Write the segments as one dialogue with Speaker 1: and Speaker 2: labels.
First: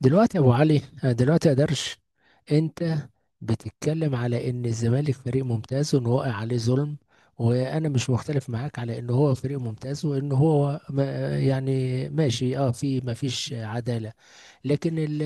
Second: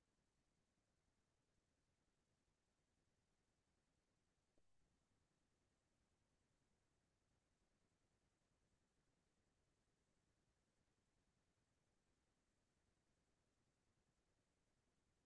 Speaker 1: دلوقتي يا ابو علي، دلوقتي يا درش. انت بتتكلم على ان الزمالك فريق ممتاز وان وقع عليه ظلم، وانا مش مختلف معاك على ان هو فريق ممتاز وان هو ما آه، يعني ماشي، في ما فيش عدالة. لكن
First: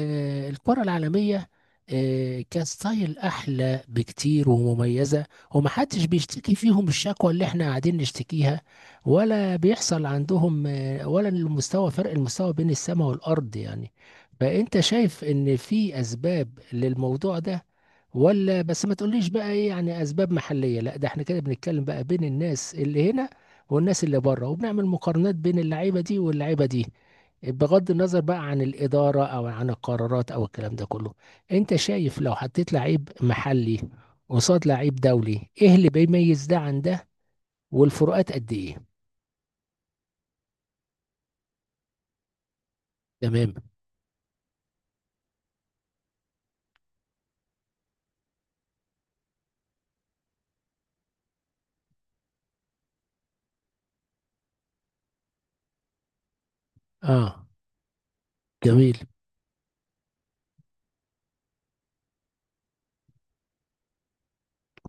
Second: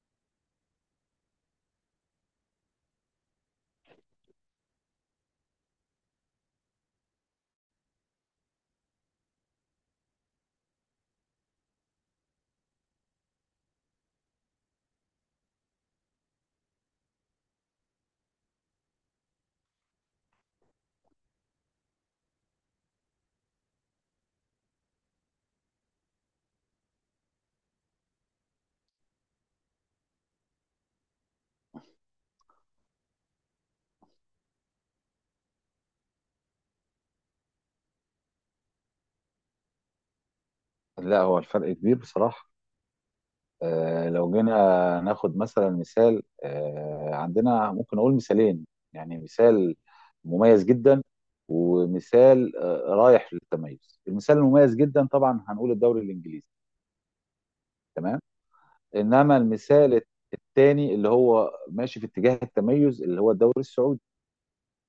Speaker 1: الكرة العالمية كستايل أحلى بكتير ومميزة، ومحدش بيشتكي فيهم الشكوى اللي احنا قاعدين نشتكيها، ولا بيحصل عندهم، ولا فرق المستوى بين السماء والأرض يعني. فأنت شايف إن في أسباب للموضوع ده؟ ولا بس، ما تقوليش بقى ايه يعني اسباب محلية، لا ده احنا كده بنتكلم بقى بين الناس اللي هنا والناس اللي بره، وبنعمل مقارنات بين اللعيبة دي واللعيبة دي، بغض النظر بقى عن الإدارة أو عن القرارات أو الكلام ده كله. أنت شايف لو حطيت لعيب محلي قصاد لعيب دولي، إيه اللي بيميز ده عن ده؟ والفروقات قد إيه؟
Speaker 2: لا، هو الفرق كبير بصراحة.
Speaker 1: تمام.
Speaker 2: لو جينا ناخد مثلا مثال، عندنا ممكن نقول مثالين. يعني مثال مميز جدا ومثال رايح للتميز. المثال المميز جدا طبعا هنقول الدوري الإنجليزي.
Speaker 1: آه.
Speaker 2: تمام.
Speaker 1: جميل.
Speaker 2: إنما المثال الثاني اللي هو ماشي في اتجاه التميز اللي هو الدوري السعودي،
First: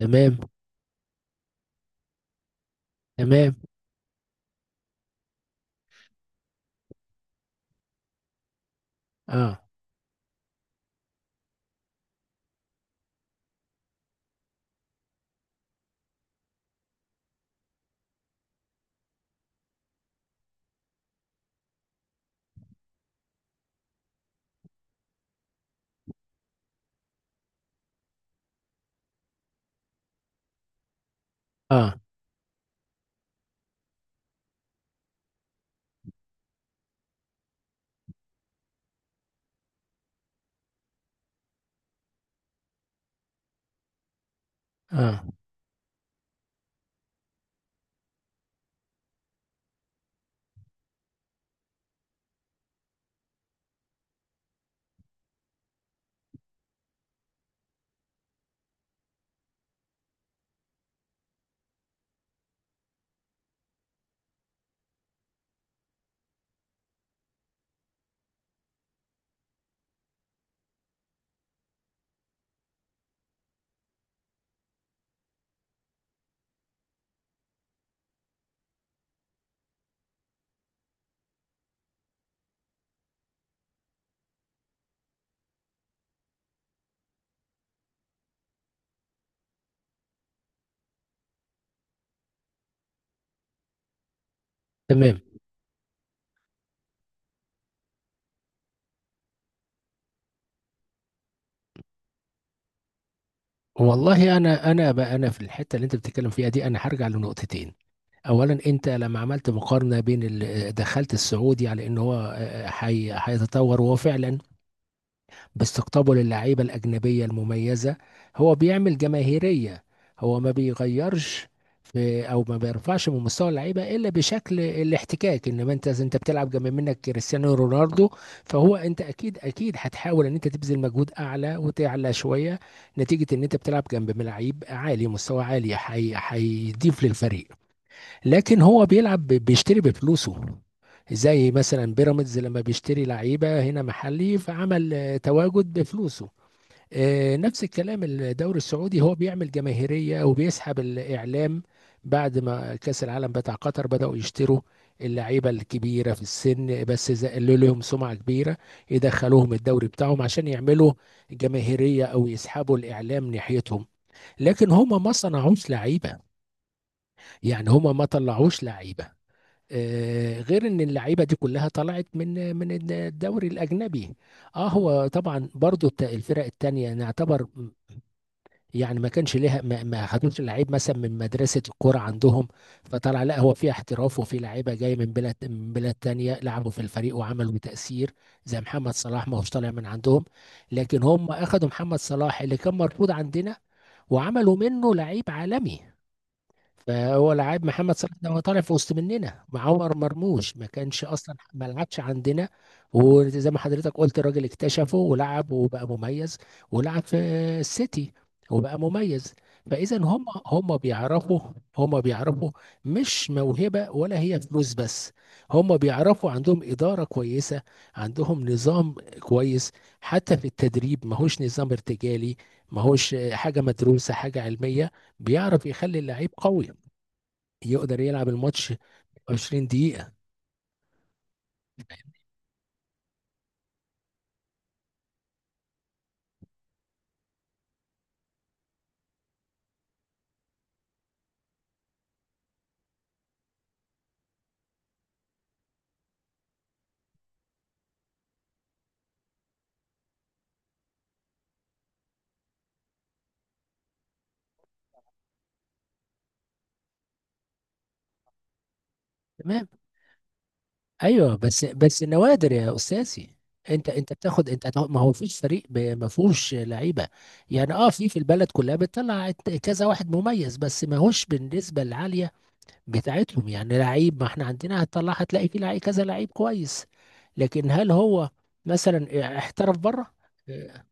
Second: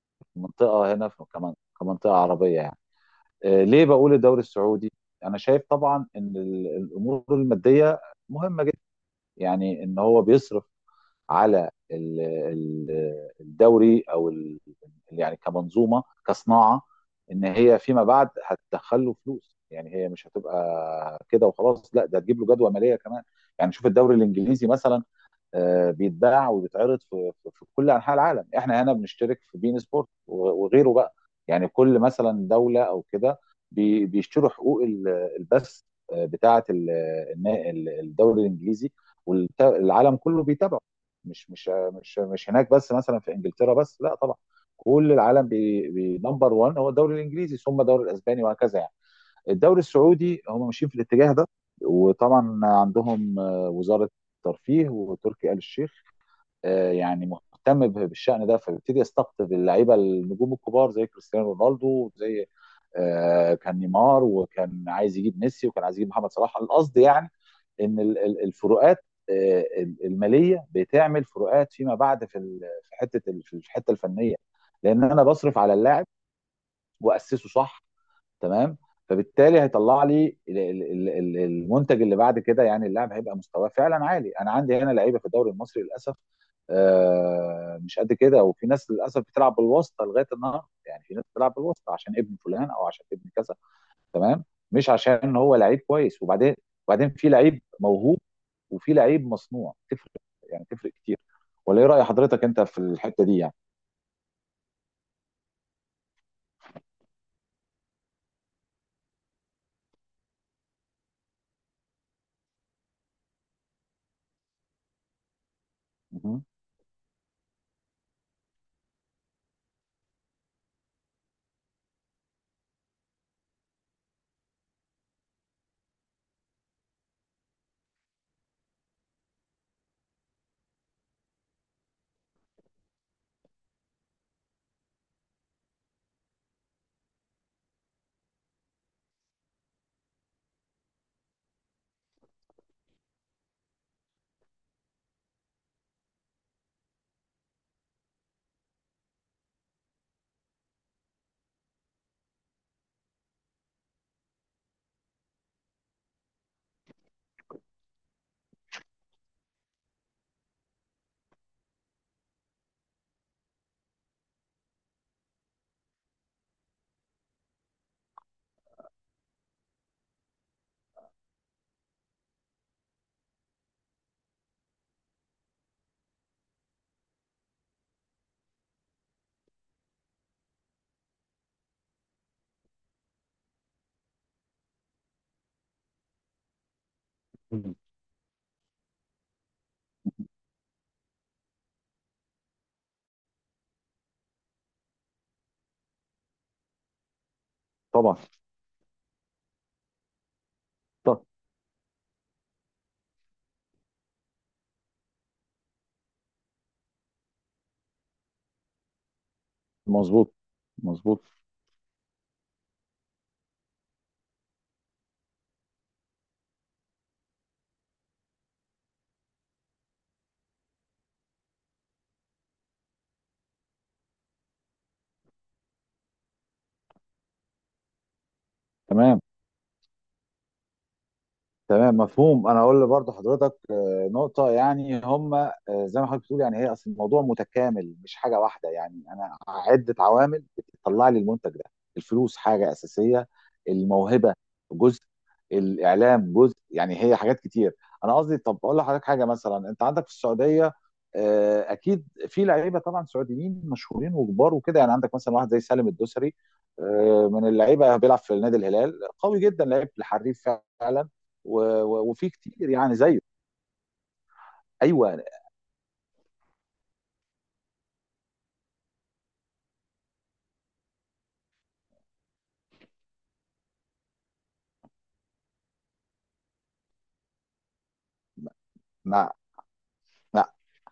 Speaker 1: تمام.
Speaker 2: منطقة هنا في كمان، كمنطقة عربية يعني.
Speaker 1: تمام.
Speaker 2: ليه بقول الدوري السعودي؟ أنا شايف طبعا إن الأمور المادية مهمة.
Speaker 1: آه.
Speaker 2: يعني ان هو بيصرف على الدوري يعني كمنظومه كصناعه، ان هي فيما بعد هتدخل له فلوس. يعني هي مش هتبقى كده وخلاص، لا ده هتجيب له جدوى ماليه كمان. يعني شوف الدوري الانجليزي مثلا، بيتباع وبيتعرض في كل انحاء العالم. احنا هنا بنشترك في بين سبورت وغيره بقى. يعني
Speaker 1: آه.
Speaker 2: كل مثلا دوله او كده بيشتروا حقوق البث، بتاعه الدوري الانجليزي، والعالم كله بيتابعه. مش مش مش هناك بس مثلا في انجلترا بس، لا طبعا، كل
Speaker 1: آه.
Speaker 2: العالم. بنمبر 1 هو الدوري الانجليزي، ثم الدوري الاسباني، وهكذا يعني. الدوري السعودي هم ماشيين في الاتجاه ده. وطبعا عندهم وزاره الترفيه وتركي آل الشيخ، يعني مهتم بالشأن ده، فبيبتدي يستقطب اللعيبه النجوم الكبار زي كريستيانو رونالدو، زي كان نيمار، وكان عايز يجيب ميسي، وكان عايز يجيب محمد صلاح. القصد يعني ان الفروقات آه، الماليه بتعمل فروقات فيما بعد في في الحته الفنيه، لان انا بصرف على اللاعب واسسه صح. تمام. فبالتالي هيطلع لي المنتج اللي بعد كده. يعني اللاعب هيبقى مستواه فعلا عالي. انا عندي هنا لعيبه في الدوري المصري للاسف مش قد كده. وفي ناس للاسف بتلعب بالواسطه لغايه النهارده. يعني في ناس بتلعب بالواسطه عشان ابن فلان او عشان ابن كذا، تمام، مش
Speaker 1: تمام.
Speaker 2: عشان هو لعيب كويس. وبعدين في لعيب موهوب وفي لعيب مصنوع، تفرق يعني تفرق كتير. ولا ايه راي حضرتك انت في الحته دي يعني؟
Speaker 1: والله أنا بقى، أنا في الحتة اللي أنت بتتكلم فيها دي أنا هرجع لنقطتين. اولا انت لما عملت مقارنه بين دخلت السعودي على ان هو، هيتطور، وهو فعلا باستقطابه
Speaker 2: مهم.
Speaker 1: للعيبة الأجنبية المميزة هو بيعمل جماهيرية. هو ما بيغيرش في أو ما بيرفعش من مستوى اللعيبة إلا بشكل الاحتكاك، إنما أنت بتلعب جنب منك كريستيانو رونالدو، فهو أنت أكيد أكيد هتحاول إن أنت تبذل مجهود أعلى وتعلى شوية نتيجة إن أنت بتلعب جنب لعيب عالي، مستوى عالي هيضيف للفريق. لكن هو بيلعب بيشتري بفلوسه. زي مثلا بيراميدز لما بيشتري لعيبه هنا محلي، فعمل تواجد بفلوسه. نفس الكلام الدوري السعودي هو بيعمل جماهيريه وبيسحب الاعلام. بعد ما كاس العالم بتاع قطر بداوا يشتروا اللعيبه الكبيره في السن، بس زقلوا لهم سمعه كبيره يدخلوهم الدوري بتاعهم عشان يعملوا جماهيريه او يسحبوا الاعلام ناحيتهم. لكن هما ما صنعوش لعيبه، يعني هما ما طلعوش لعيبه غير ان اللعيبه دي كلها طلعت من الدوري الاجنبي. اه هو طبعا برضو الفرق التانية نعتبر يعني ما كانش ليها ما خدوش لعيب مثلا من مدرسه الكوره عندهم، فطلع لا هو في احتراف وفي لعيبه جاي من بلاد، من بلاد تانية لعبوا في الفريق وعملوا تاثير. زي محمد صلاح ما هوش طالع من عندهم، لكن هم اخذوا محمد صلاح اللي كان مرفوض عندنا وعملوا منه لعيب عالمي. فهو لعيب محمد صلاح
Speaker 2: طبعا.
Speaker 1: ده هو طالع في وسط مننا. مع عمر مرموش ما كانش
Speaker 2: طب.
Speaker 1: اصلا، ما لعبش عندنا. وزي ما حضرتك قلت، الراجل اكتشفه ولعب وبقى مميز، ولعب في السيتي وبقى مميز. فاذا هم
Speaker 2: مظبوط،
Speaker 1: هم
Speaker 2: مظبوط.
Speaker 1: بيعرفوا، هم بيعرفوا مش موهبه ولا هي فلوس بس. هم بيعرفوا، عندهم اداره كويسه، عندهم نظام كويس، حتى في التدريب ماهوش نظام ارتجالي، ماهوش حاجه، مدروسه، حاجه علميه. بيعرف يخلي اللعيب قوي يقدر يلعب الماتش
Speaker 2: تمام.
Speaker 1: 20 دقيقة.
Speaker 2: تمام، مفهوم. انا اقول برضه حضرتك نقطه، يعني هم، زي ما حضرتك بتقول، يعني هي اصل الموضوع متكامل، مش حاجه واحده. يعني انا عده عوامل بتطلع لي المنتج ده. الفلوس حاجه اساسيه، الموهبه جزء، الاعلام جزء. يعني هي حاجات كتير. انا قصدي طب اقول لحضرتك حاجه. مثلا انت عندك في السعوديه، اكيد في لعيبه طبعا سعوديين مشهورين وكبار وكده. يعني عندك مثلا واحد زي سالم الدوسري، من اللعيبه، بيلعب في نادي الهلال، قوي جدا،
Speaker 1: تمام.
Speaker 2: لعيب الحريف فعلا.
Speaker 1: ايوه بس
Speaker 2: وفي
Speaker 1: نوادر
Speaker 2: كتير
Speaker 1: يا
Speaker 2: يعني
Speaker 1: استاذي.
Speaker 2: زيه.
Speaker 1: انت بتاخد، ما هو
Speaker 2: ايوه.
Speaker 1: فيش فريق ما فيهوش لعيبه، يعني في البلد كلها بتطلع كذا واحد مميز، بس ما هوش بالنسبه العاليه بتاعتهم. يعني لعيب، ما احنا عندنا هتطلع، هتلاقي في لعيب كذا لعيب كويس، لكن هل هو
Speaker 2: مع
Speaker 1: مثلا احترف بره؟
Speaker 2: مع
Speaker 1: آه.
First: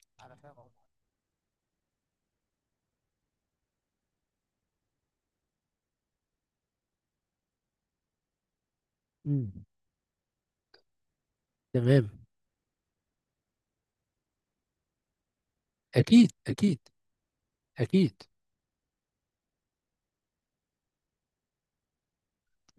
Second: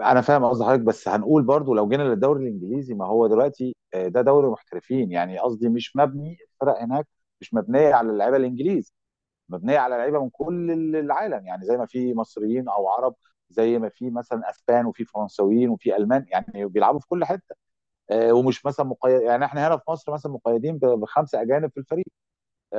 Speaker 2: انا فاهم قصد حضرتك، بس هنقول برضو لو جينا للدوري الانجليزي. ما هو دلوقتي ده دوري محترفين، يعني قصدي مش مبني الفرق هناك، مش مبنيه على اللعيبه الانجليز،
Speaker 1: مم.
Speaker 2: مبنيه على لعيبه من كل العالم. يعني زي ما
Speaker 1: تمام.
Speaker 2: في مصريين او عرب، زي ما في مثلا اسبان وفي فرنساويين وفي المان،
Speaker 1: اكيد
Speaker 2: يعني
Speaker 1: اكيد.
Speaker 2: بيلعبوا في كل حته.
Speaker 1: اكيد.
Speaker 2: ومش مثلا مقيد، يعني احنا هنا في مصر مثلا مقيدين بخمسه اجانب في الفريق.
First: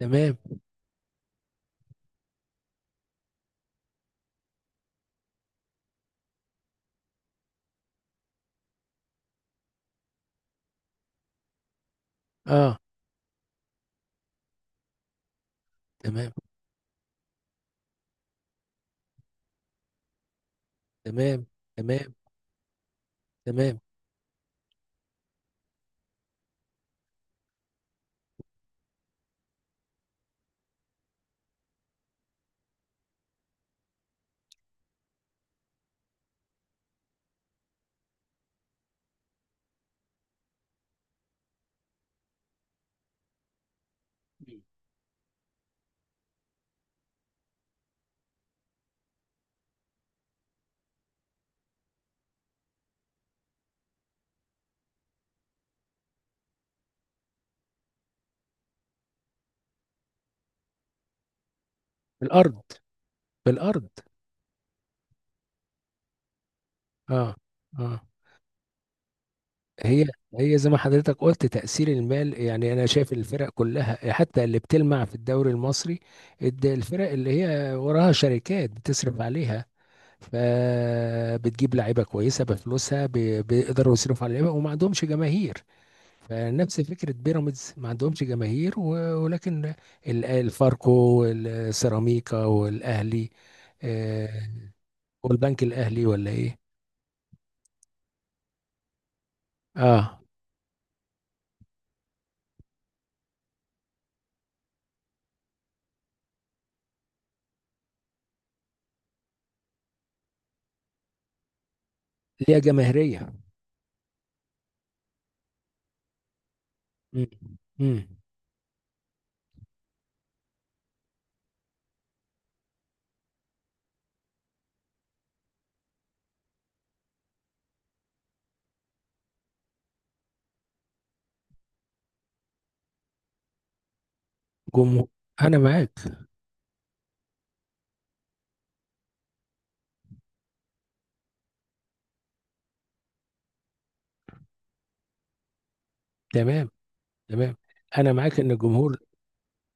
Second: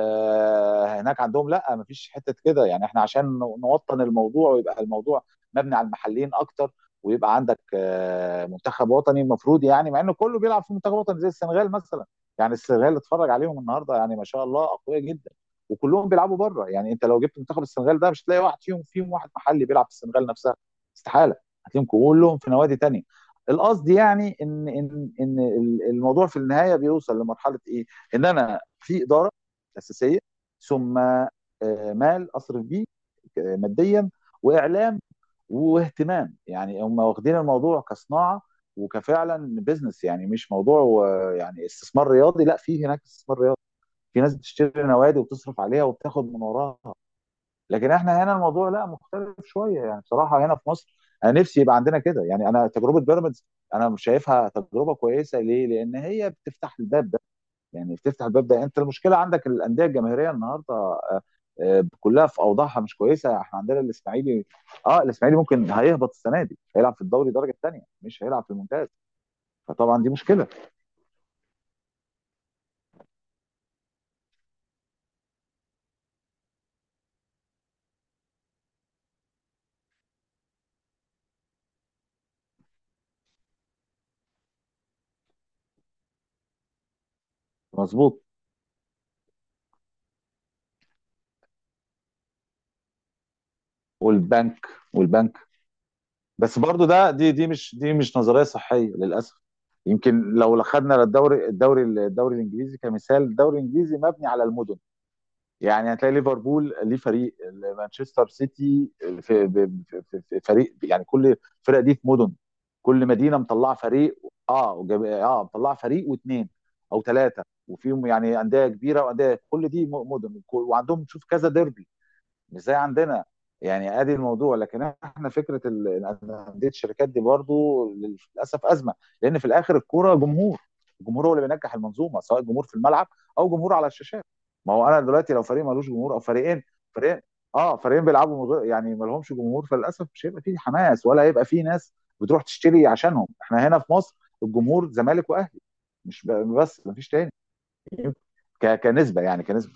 Speaker 1: تمام.
Speaker 2: هناك عندهم لا، مفيش حته كده. يعني احنا عشان نوطن الموضوع ويبقى الموضوع مبني على المحليين اكتر، ويبقى عندك منتخب وطني المفروض. يعني مع انه كله بيلعب في منتخب وطني زي السنغال مثلا. يعني
Speaker 1: اه.
Speaker 2: السنغال اتفرج عليهم النهارده، يعني ما شاء الله، اقوياء جدا، وكلهم
Speaker 1: تمام.
Speaker 2: بيلعبوا بره. يعني انت لو جبت منتخب السنغال ده مش هتلاقي واحد فيهم، فيهم واحد محلي بيلعب في السنغال نفسها، استحاله.
Speaker 1: تمام.
Speaker 2: هتلاقيهم
Speaker 1: تمام.
Speaker 2: كلهم في نوادي تانية.
Speaker 1: تمام.
Speaker 2: القصد يعني ان ان ان الموضوع في النهايه بيوصل لمرحله ايه؟ ان انا في اداره اساسيه، ثم مال اصرف بيه ماديا، واعلام، واهتمام. يعني هم واخدين الموضوع كصناعه وكفعلا بزنس، يعني مش موضوع، يعني استثمار رياضي. لا، في هناك استثمار رياضي، في ناس بتشتري نوادي وبتصرف عليها وبتاخد من وراها. لكن احنا هنا الموضوع لا، مختلف شويه، يعني بصراحه هنا في مصر انا نفسي يبقى عندنا كده. يعني انا تجربه بيراميدز انا مش شايفها تجربه كويسه. ليه؟ لان هي بتفتح الباب. يعني تفتح الباب ده، انت المشكله عندك الانديه الجماهيريه النهارده، كلها في
Speaker 1: بالأرض،
Speaker 2: اوضاعها مش كويسه. احنا عندنا
Speaker 1: بالأرض.
Speaker 2: الاسماعيلي، اه الاسماعيلي ممكن هيهبط السنه دي، هيلعب في
Speaker 1: اه.
Speaker 2: الدوري درجه ثانيه،
Speaker 1: اه.
Speaker 2: مش هيلعب في الممتاز. فطبعا
Speaker 1: هي
Speaker 2: دي مشكله.
Speaker 1: هي زي ما حضرتك قلت، تأثير المال. يعني أنا شايف الفرق كلها حتى اللي بتلمع في الدوري المصري، الفرق اللي هي وراها شركات بتصرف عليها، فبتجيب لعيبة كويسة بفلوسها، بيقدروا يصرفوا على اللعيبة وما عندهمش جماهير. فنفس فكرة بيراميدز ما عندهمش
Speaker 2: مظبوط.
Speaker 1: جماهير، ولكن الفاركو والسيراميكا والأهلي، آه،
Speaker 2: والبنك والبنك.
Speaker 1: والبنك الاهلي، ولا ايه.
Speaker 2: بس برضو ده دي دي مش دي مش نظريه صحيه للاسف. يمكن
Speaker 1: اه.
Speaker 2: لو خدنا الدوري الانجليزي كمثال، الدوري الانجليزي مبني على المدن. يعني هتلاقي ليفربول ليه فريق، مانشستر سيتي في, ب- في فريق. يعني كل الفرق دي في مدن،
Speaker 1: ليها
Speaker 2: كل
Speaker 1: جماهيريه.
Speaker 2: مدينه مطلعه فريق. مطلعه فريق واثنين او
Speaker 1: امم.
Speaker 2: ثلاثه،
Speaker 1: امم.
Speaker 2: وفيهم يعني انديه كبيره وانديه. كل دي مدن، وعندهم تشوف كذا ديربي، مش زي عندنا. يعني ادي الموضوع. لكن احنا فكره ان انديه الشركات دي برضو للاسف ازمه. لان في الاخر الكوره جمهور، الجمهور هو اللي بينجح المنظومه، سواء جمهور في الملعب او جمهور على الشاشات. ما هو انا
Speaker 1: جمهور.
Speaker 2: دلوقتي لو
Speaker 1: انا
Speaker 2: فريق ملوش
Speaker 1: معاك.
Speaker 2: جمهور او فريقين اه فريقين بيلعبوا من غير- يعني ما لهمش جمهور، فللاسف مش هيبقى فيه حماس ولا هيبقى فيه ناس بتروح تشتري عشانهم. احنا هنا في مصر الجمهور زمالك واهلي مش ب-
Speaker 1: تمام.
Speaker 2: بس، ما فيش تاني.
Speaker 1: تمام. انا معاك ان الجمهور،
Speaker 2: كنسبه يعني كنسبه.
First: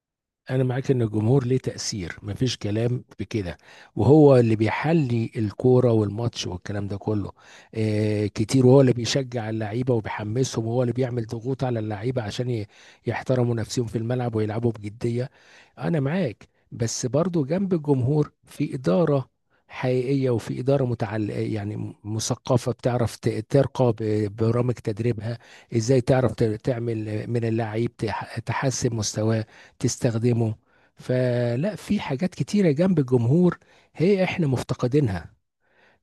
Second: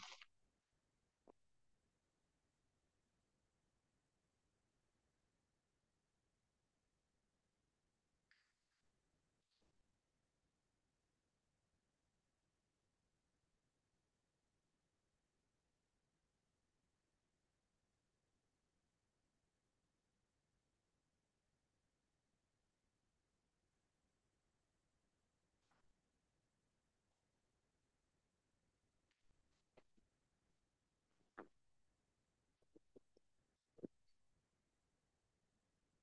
Speaker 1: انا معاك ان الجمهور ليه تأثير مفيش كلام في كده، وهو اللي بيحلي الكورة والماتش والكلام ده كله كتير، وهو اللي بيشجع اللعيبة وبيحمسهم، وهو اللي بيعمل ضغوط على اللعيبة عشان يحترموا نفسهم في الملعب ويلعبوا بجدية. انا معاك، بس برضو جنب الجمهور في إدارة حقيقية، وفي إدارة متعل، يعني مثقفة بتعرف ترقى برامج تدريبها، ازاي تعرف تعمل من اللعيب تحسن مستواه، تستخدمه. فلا، في حاجات كتيرة جنب الجمهور هي احنا مفتقدينها.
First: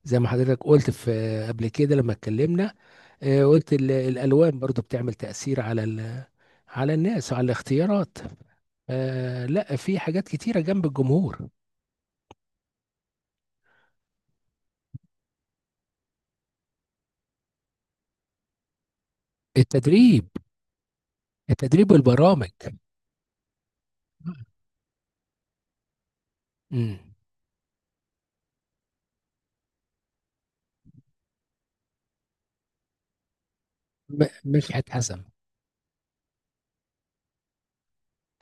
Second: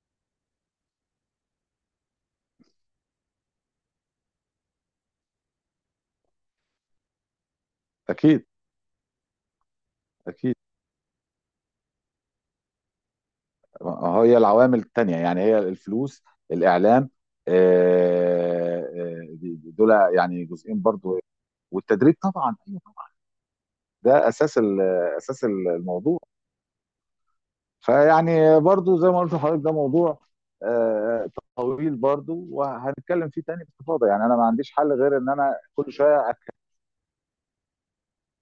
Speaker 1: زي ما حضرتك قلت في، قبل كده لما اتكلمنا، قلت الالوان برضو بتعمل تأثير على على الناس وعلى الاختيارات.
Speaker 2: اكيد،
Speaker 1: لا، في حاجات
Speaker 2: اكيد.
Speaker 1: كتيرة جنب الجمهور،
Speaker 2: هي العوامل التانية يعني هي الفلوس، الإعلام، آه، آه، دول
Speaker 1: التدريب
Speaker 2: يعني جزئين برضو.
Speaker 1: التدريب
Speaker 2: والتدريب
Speaker 1: والبرامج.
Speaker 2: طبعا، أيوة طبعاً. ده أساس أساس الموضوع.
Speaker 1: امم.
Speaker 2: فيعني برضو زي ما قلت لحضرتك، ده موضوع آه، طويل برضو، وهنتكلم فيه تاني باستفاضة. يعني أنا ما عنديش
Speaker 1: مدحت
Speaker 2: حل غير
Speaker 1: حسن.
Speaker 2: إن أنا كل شوية.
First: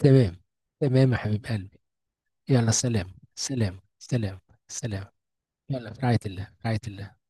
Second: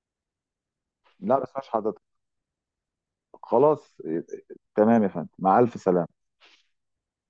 Speaker 1: تمام. تمام يا
Speaker 2: لا
Speaker 1: حبيب
Speaker 2: بس مش
Speaker 1: قلبي.
Speaker 2: حضرتك.
Speaker 1: يلا، سلام سلام
Speaker 2: خلاص.
Speaker 1: سلام.
Speaker 2: تمام
Speaker 1: سلام.
Speaker 2: يا فندم، مع ألف
Speaker 1: يلا، في رعاية
Speaker 2: سلامة.
Speaker 1: الله، في رعاية الله.